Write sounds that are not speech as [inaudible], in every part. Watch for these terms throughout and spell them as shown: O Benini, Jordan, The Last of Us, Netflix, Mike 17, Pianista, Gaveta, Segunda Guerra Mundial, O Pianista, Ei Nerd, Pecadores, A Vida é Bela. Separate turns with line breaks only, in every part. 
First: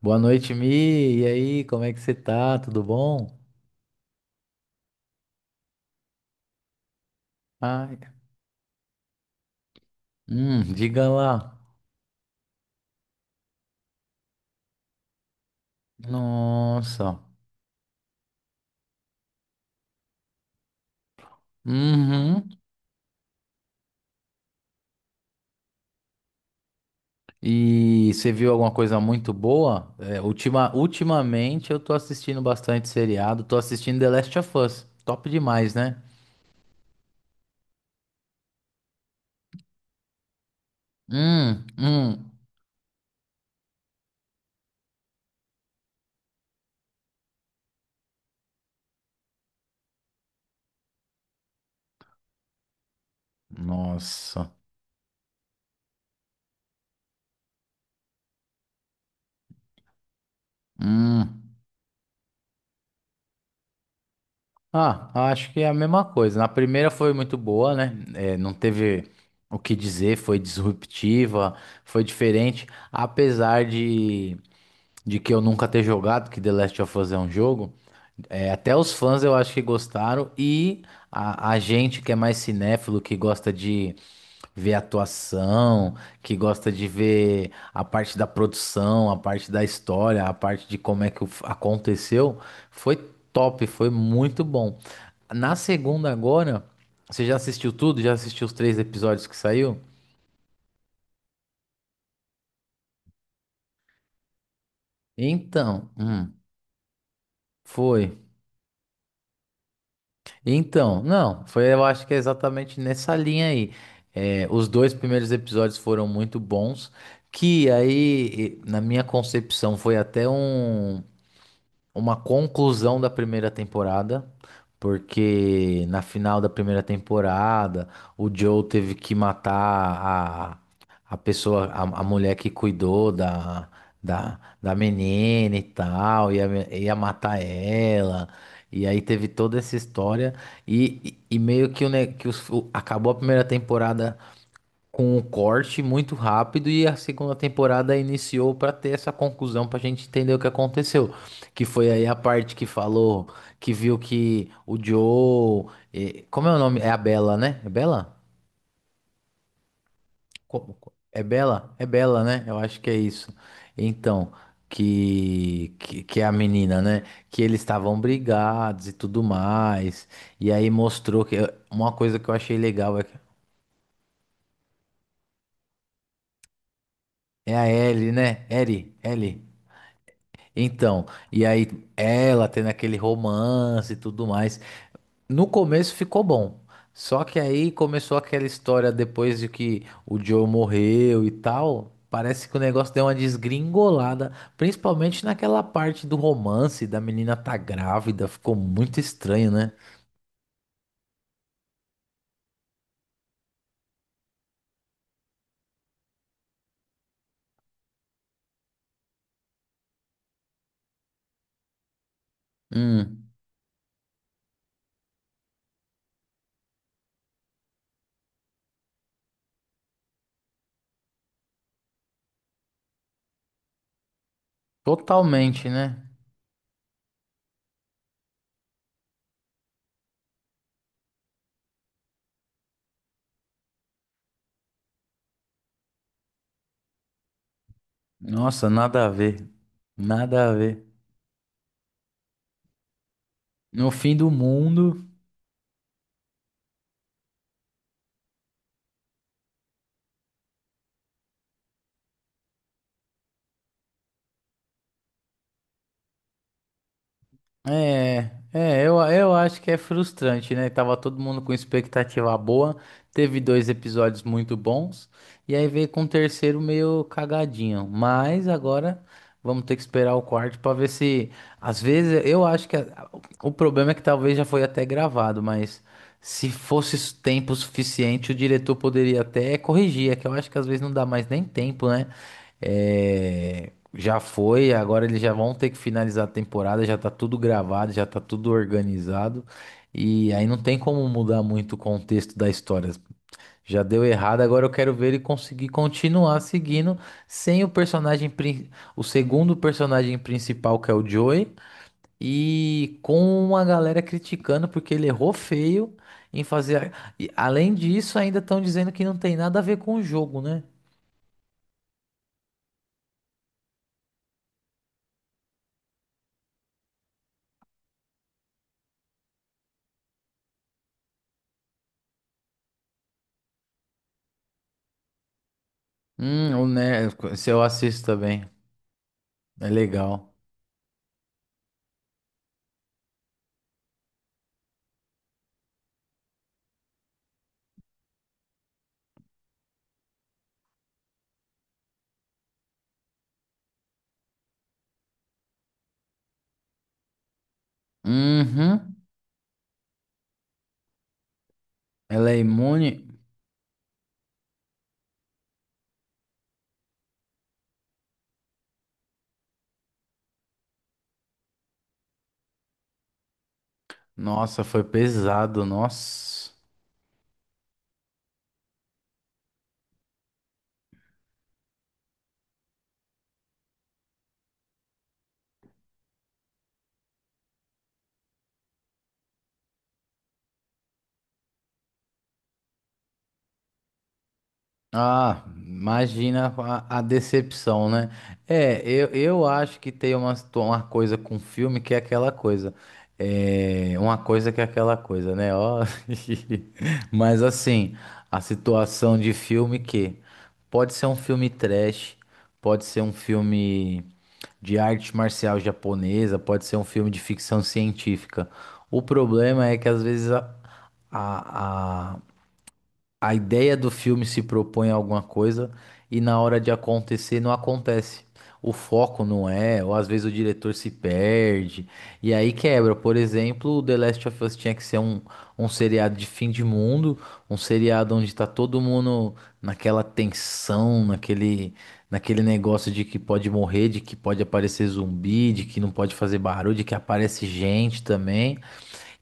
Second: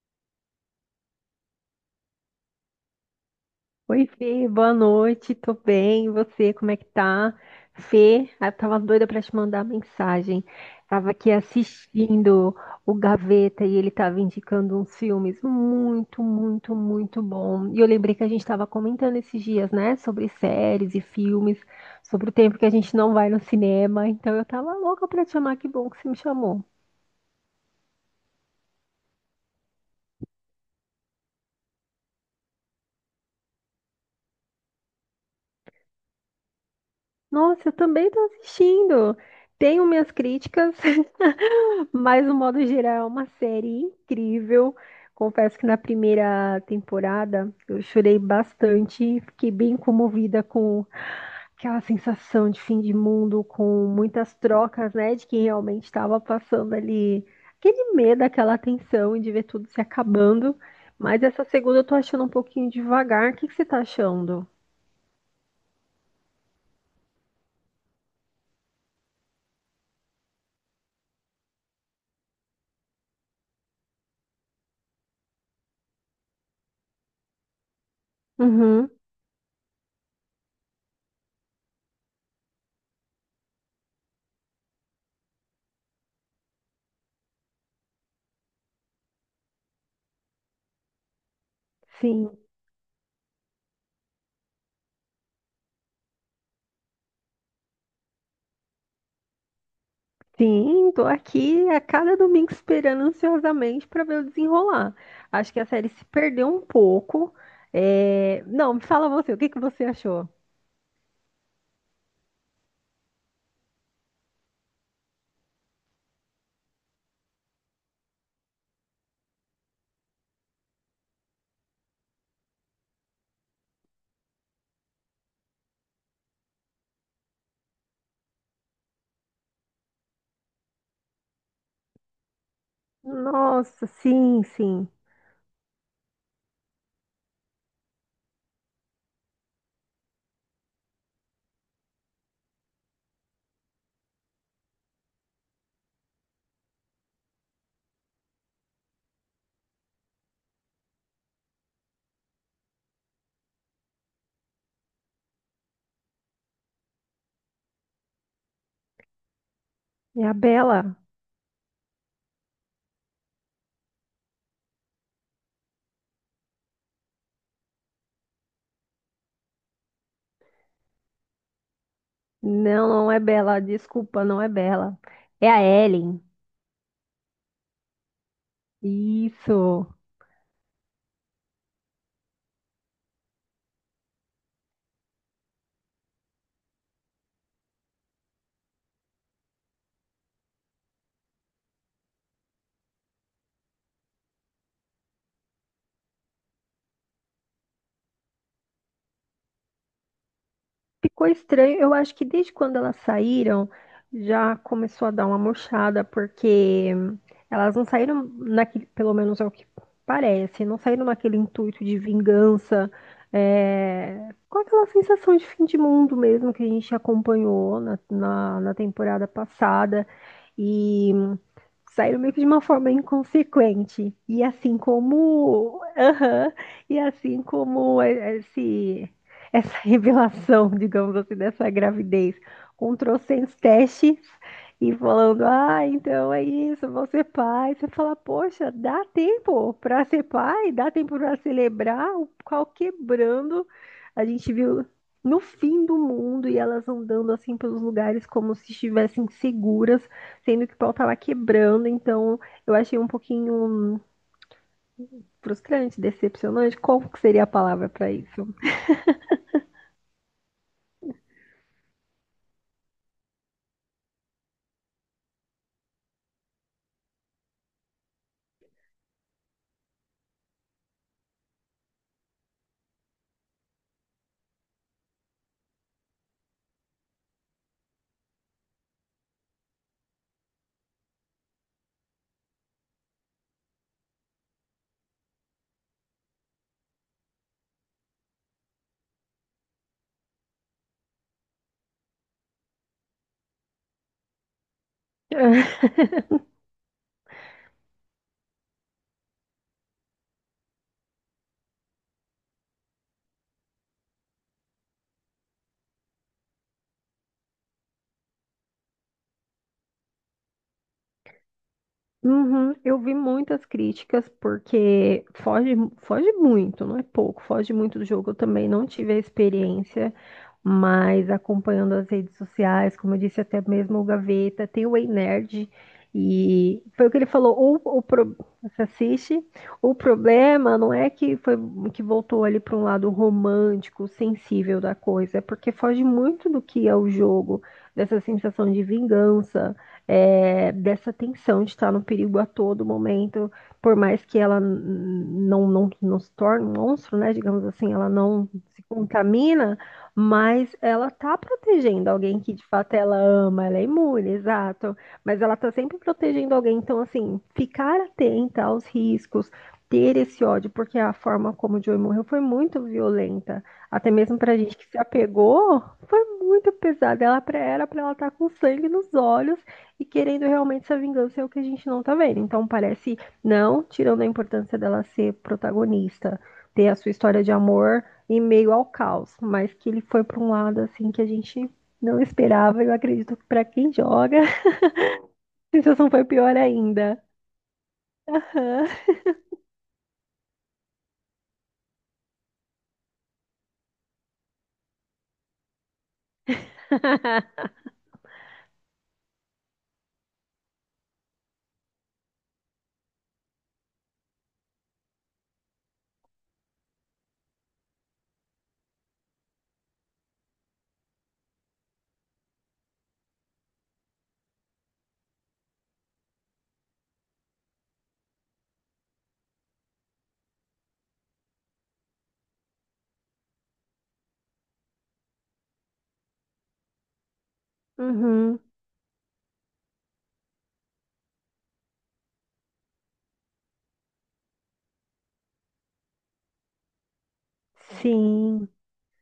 Boa noite, Mi. E aí, como é que você tá? Tudo bom?
Oi, Fê, boa noite, tô bem, e você, como é que tá?
Ai,
Fê, eu tava doida pra te mandar mensagem.
diga
Tava
lá.
aqui assistindo o Gaveta e ele tava indicando uns filmes muito, muito,
Nossa.
muito bom. E eu lembrei que a gente tava comentando esses dias, né, sobre séries e filmes, sobre o
Uhum.
tempo que a gente não vai no cinema. Então eu tava louca pra te chamar, que bom que você me chamou.
E você viu alguma coisa muito boa? É, ultimamente eu tô assistindo bastante seriado, tô assistindo The Last of Us. Top demais, né?
Nossa, eu também tô assistindo. Tenho minhas críticas,
Hum,
[laughs] mas
hum.
no modo geral é uma série incrível. Confesso que na primeira temporada eu chorei bastante, fiquei bem comovida com aquela sensação de fim de mundo, com muitas
Nossa.
trocas, né, de quem realmente estava passando ali, aquele medo, aquela tensão de ver tudo se acabando. Mas essa
Hum.
segunda eu tô achando um pouquinho devagar. O que que você tá achando?
Ah, acho que é a mesma coisa. Na primeira foi muito boa, né? É, não teve o que dizer, foi disruptiva, foi diferente. Apesar de que eu nunca ter jogado, que The Last of Us é um jogo, é, até
Uhum,
os fãs eu acho que gostaram. E a gente que é mais cinéfilo, que gosta de ver a atuação, que gosta de ver a parte da produção, a parte da história, a parte de como é que
sim.
aconteceu, foi top, foi muito bom. Na segunda agora, você já assistiu tudo? Já assistiu os três episódios que saiu?
Sim, tô aqui a cada domingo esperando ansiosamente para ver o desenrolar. Acho que a série
Então,
se perdeu um pouco.
foi.
É, não, me fala você, o que que você achou?
Então, não, foi, eu acho que é exatamente nessa linha aí. É, os dois primeiros episódios foram muito bons, que aí, na minha concepção, foi até uma conclusão da primeira temporada, porque na final da primeira temporada o Joe teve que matar a, pessoa, a mulher que cuidou da,
Nossa,
da,
sim,
da
sim.
menina e tal, ia matar ela. E aí teve toda essa história e meio que, o, ne- que os- o- acabou a primeira temporada com um corte muito rápido e a segunda temporada iniciou para ter essa conclusão para a gente entender o que aconteceu, que foi aí a parte que falou que viu que o Joe, como é o nome? É a Bella, né? É Bella?
É a Bela.
É Bella? É Bella, né? Eu acho que é isso. Então, que é a menina, né? Que eles estavam brigados e tudo mais. E aí mostrou que uma coisa que eu achei
Não,
legal é
não
que
é Bela, desculpa, não é Bela. É a Ellen.
é a Ellie, né? Ellie, Ellie.
Isso.
Então, e aí ela tendo aquele romance e tudo mais. No começo ficou bom. Só que aí começou aquela história depois de que o Joe morreu e tal. Parece que o negócio deu uma desgringolada, principalmente naquela parte do romance da menina tá grávida, ficou muito estranho, né?
Ficou estranho. Eu acho que desde quando elas saíram, já começou a dar uma murchada, porque elas não saíram naquele, pelo menos é o que parece, não saíram naquele intuito de vingança,
Hum,
é, com aquela sensação de fim de mundo mesmo que a gente acompanhou na temporada passada. E saíram meio que de uma forma inconsequente. E assim
totalmente,
como.
né?
Aham. E assim como é essa [laughs] revelação, digamos assim, dessa gravidez, com trocentos testes e falando: ah, então é isso, vou ser pai. Você fala:
Nossa,
poxa, dá
nada a ver.
tempo para ser
Nada a
pai,
ver.
dá tempo para celebrar, o pau quebrando.
No fim
A
do
gente viu
mundo.
no fim do mundo e elas andando assim pelos lugares como se estivessem seguras sendo que o pau tava quebrando, então eu achei um pouquinho frustrante, decepcionante. Qual que seria a palavra para
É,
isso?
é, eu acho que é frustrante, né? Tava todo mundo com expectativa boa, teve dois episódios muito bons, e aí veio com o terceiro meio cagadinho. Mas agora vamos ter que esperar o quarto pra ver se. Às vezes eu acho que o problema é que talvez já foi até gravado, mas se fosse tempo suficiente, o diretor poderia até corrigir. É que eu acho que às vezes não dá mais nem tempo, né? É, já foi, agora eles já vão ter que finalizar a temporada, já tá tudo gravado, já tá tudo organizado. E aí não tem como mudar muito o contexto da história. Já deu errado, agora eu quero ver ele conseguir
[laughs]
continuar seguindo sem o personagem, o segundo personagem principal, que é o Joey, e com uma galera criticando porque ele errou feio em fazer. E além disso, ainda estão dizendo que não tem nada a ver com o jogo, né?
Uhum, eu vi muitas críticas porque foge, foge muito, não é pouco, foge muito do jogo. Eu também não tive a experiência, mas acompanhando as redes sociais, como eu disse, até mesmo o Gaveta, tem o Ei Nerd,
Hum.
e foi o que ele
Se
falou,
eu assisto também.
você assiste,
É
o
legal.
problema não é que foi que voltou ali para um lado romântico, sensível da coisa, é porque foge muito do que é o jogo, dessa sensação de vingança, é, dessa tensão de estar no perigo a todo momento, por mais que ela não se torne um monstro, né? Digamos assim, ela não se
Uhum.
contamina, mas ela tá protegendo
Ela é
alguém que de
imune?
fato ela ama, ela é imune, exato. Mas ela tá sempre protegendo alguém, então assim, ficar atenta aos riscos. Ter esse ódio, porque a forma como o Joey morreu foi muito violenta. Até mesmo pra
Nossa,
gente
foi
que se
pesado,
apegou, foi
nossa.
muito pesado. Era pra ela estar com sangue nos olhos e querendo realmente essa vingança é o que a gente não tá vendo. Então parece, não tirando a importância dela ser protagonista, ter a sua história de amor em meio ao caos, mas que ele foi pra um lado assim que a gente não esperava. Eu acredito que pra quem joga, [laughs] a
Ah,
sensação foi
imagina
pior
a
ainda.
decepção, né? É,
Aham.
eu acho que tem uma, uma coisa com filme que é aquela coisa. É, uma coisa que é aquela coisa, né? Ó, [laughs] mas
[laughs]
assim, a situação de filme que pode ser um filme trash, pode ser um filme de arte marcial japonesa, pode ser um filme de ficção científica. O problema é que às vezes a, a ideia do filme se propõe a alguma coisa e na hora de acontecer não acontece. O foco não é, ou às vezes o diretor se perde, e aí quebra. Por exemplo, o The Last of Us tinha que ser um seriado de fim de mundo, um seriado onde tá
Uhum.
todo mundo naquela tensão, naquele negócio de que pode morrer, de que pode aparecer zumbi, de que não pode fazer barulho, de que aparece gente também.
Sim.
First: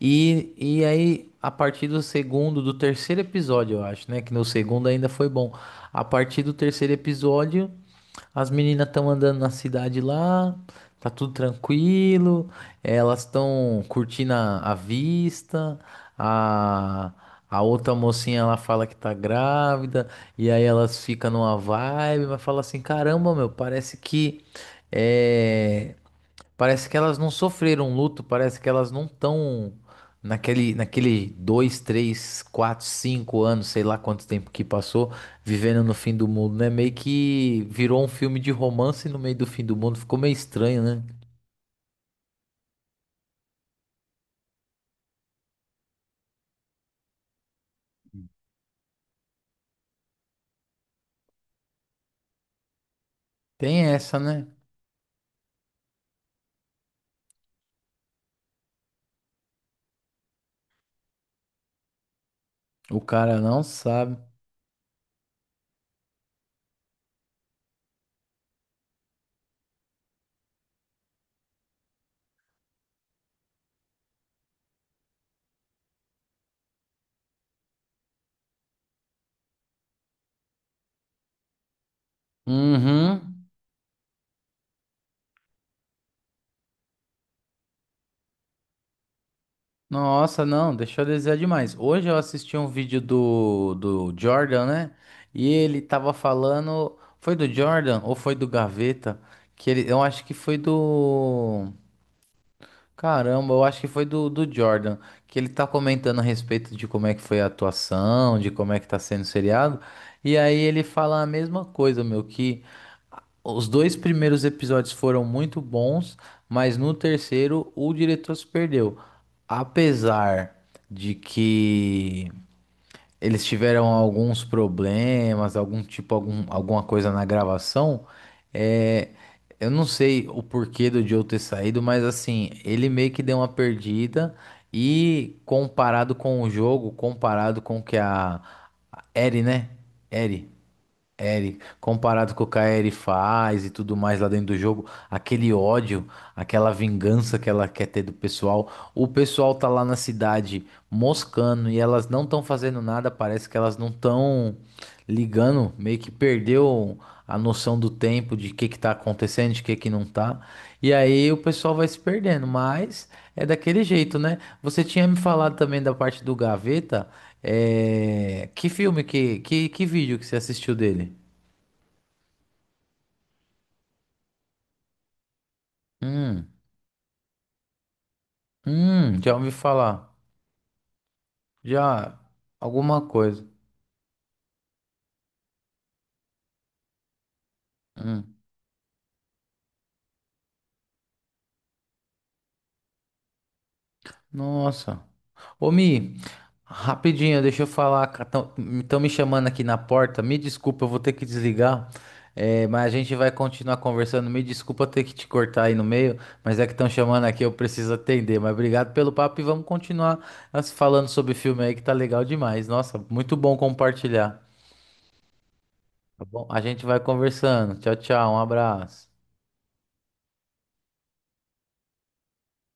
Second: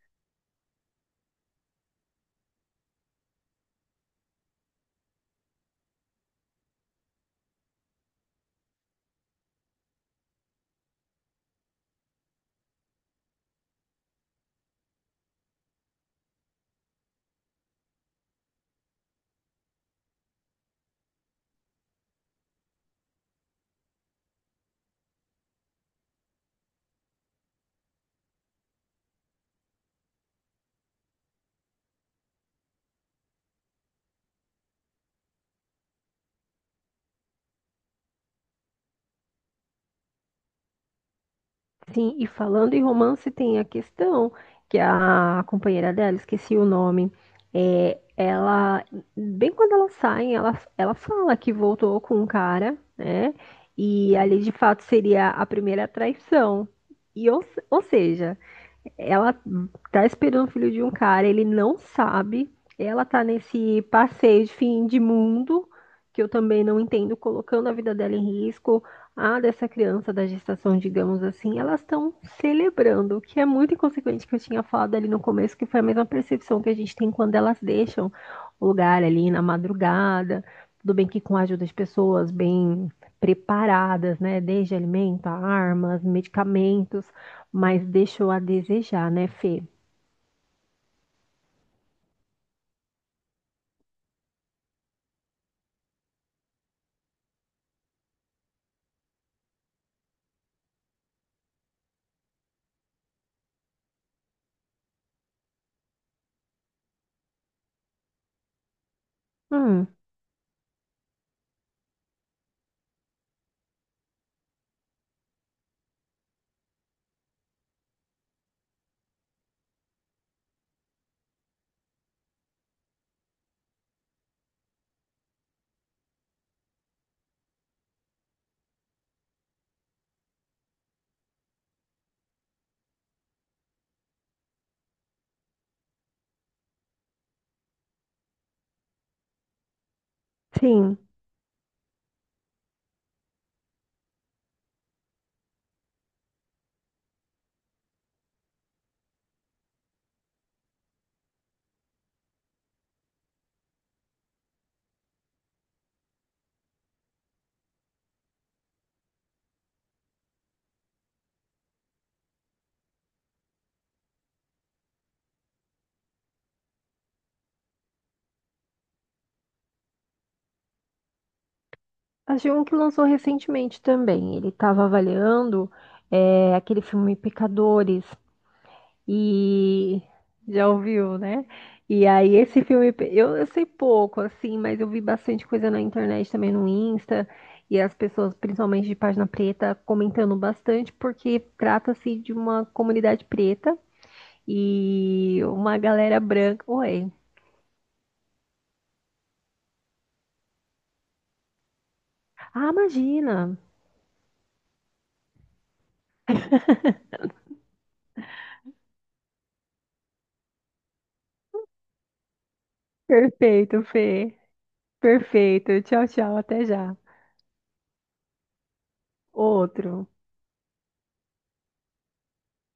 E aí, a partir do segundo, do terceiro episódio, eu acho, né? Que no segundo ainda foi bom. A partir do terceiro episódio, as meninas estão andando na cidade lá, tá tudo tranquilo, elas estão curtindo a vista, a, a outra mocinha ela fala que tá grávida, e aí elas ficam numa vibe, mas fala assim: caramba, meu, eh, Parece que elas não sofreram luto, parece que elas não estão naquele, dois, três, quatro, cinco anos, sei lá quanto tempo que passou, vivendo no fim do mundo, né? Meio que virou um filme de romance no meio do fim do mundo, ficou meio estranho, né?
Sim, e falando em romance, tem a questão que a companheira dela, esqueci o nome, é, ela, bem quando elas saem, ela fala que voltou com um cara, né?
Tem
E
essa,
ali
né?
de fato seria a primeira traição. E ou seja, ela tá esperando o filho de um cara, ele não sabe,
O
ela tá
cara não
nesse
sabe.
passeio de fim de mundo, que eu também não entendo, colocando a vida dela em risco a dessa criança da gestação, digamos assim, elas estão celebrando, o que é muito inconsequente que eu tinha falado ali no começo, que foi a mesma percepção que a gente tem quando elas deixam o lugar ali na madrugada, tudo bem que com a ajuda de pessoas bem
Uhum.
preparadas, né, desde alimento, a armas, medicamentos, mas deixou a desejar, né, Fê?
Nossa, não, deixou a desejar demais. Hoje eu assisti um vídeo do Jordan, né? E ele tava falando. Foi do Jordan ou foi do Gaveta? Que ele, eu acho que foi do. Caramba, eu acho que foi do Jordan. Que ele tá comentando a respeito de como é que foi a atuação, de como é que tá sendo o seriado.
Hum,
E aí ele fala a mesma coisa, meu, que. Os dois primeiros episódios foram muito bons, mas no terceiro o diretor se perdeu. Apesar de que eles tiveram alguns problemas, algum tipo, alguma coisa na gravação, é, eu não sei o porquê do Joe ter saído, mas assim, ele meio que deu uma perdida e comparado com o jogo, comparado com o que a Eri, né? Eri.
sim.
Eri, comparado com o que a Eri faz e tudo mais lá dentro do jogo, aquele ódio, aquela vingança que ela quer ter do pessoal, o pessoal tá lá na cidade moscando e elas não estão fazendo nada, parece que elas não estão ligando, meio que perdeu a noção do tempo, de o que que tá acontecendo, de o que que não tá. E aí o pessoal vai se perdendo, mas é daquele jeito, né? Você tinha me falado também da parte do Gaveta. É... Que filme, que vídeo que você assistiu dele?
Achei um que lançou recentemente também. Ele estava avaliando
Hum,
é, aquele filme Pecadores.
já ouvi
E
falar.
já ouviu, né? E
Já,
aí esse filme,
alguma coisa.
eu sei pouco, assim, mas eu vi bastante coisa na internet também no Insta, e as
Hum,
pessoas, principalmente de página preta, comentando bastante, porque trata-se de uma comunidade preta
nossa.
e
Ô,
uma
Mi,
galera branca. Oi.
rapidinho, deixa eu falar. Estão me chamando aqui na porta. Me desculpa, eu vou ter que desligar. É,
Ah,
mas a gente vai
imagina!
continuar conversando. Me desculpa ter que te cortar aí no meio, mas é que estão chamando aqui, eu preciso atender. Mas obrigado pelo papo e vamos continuar nós falando sobre filme aí que tá legal demais. Nossa, muito bom
Perfeito, Fê.
compartilhar.
Perfeito. Tchau,
Tá
tchau,
bom? A
até
gente
já.
vai conversando. Tchau, tchau. Um abraço.
Outro.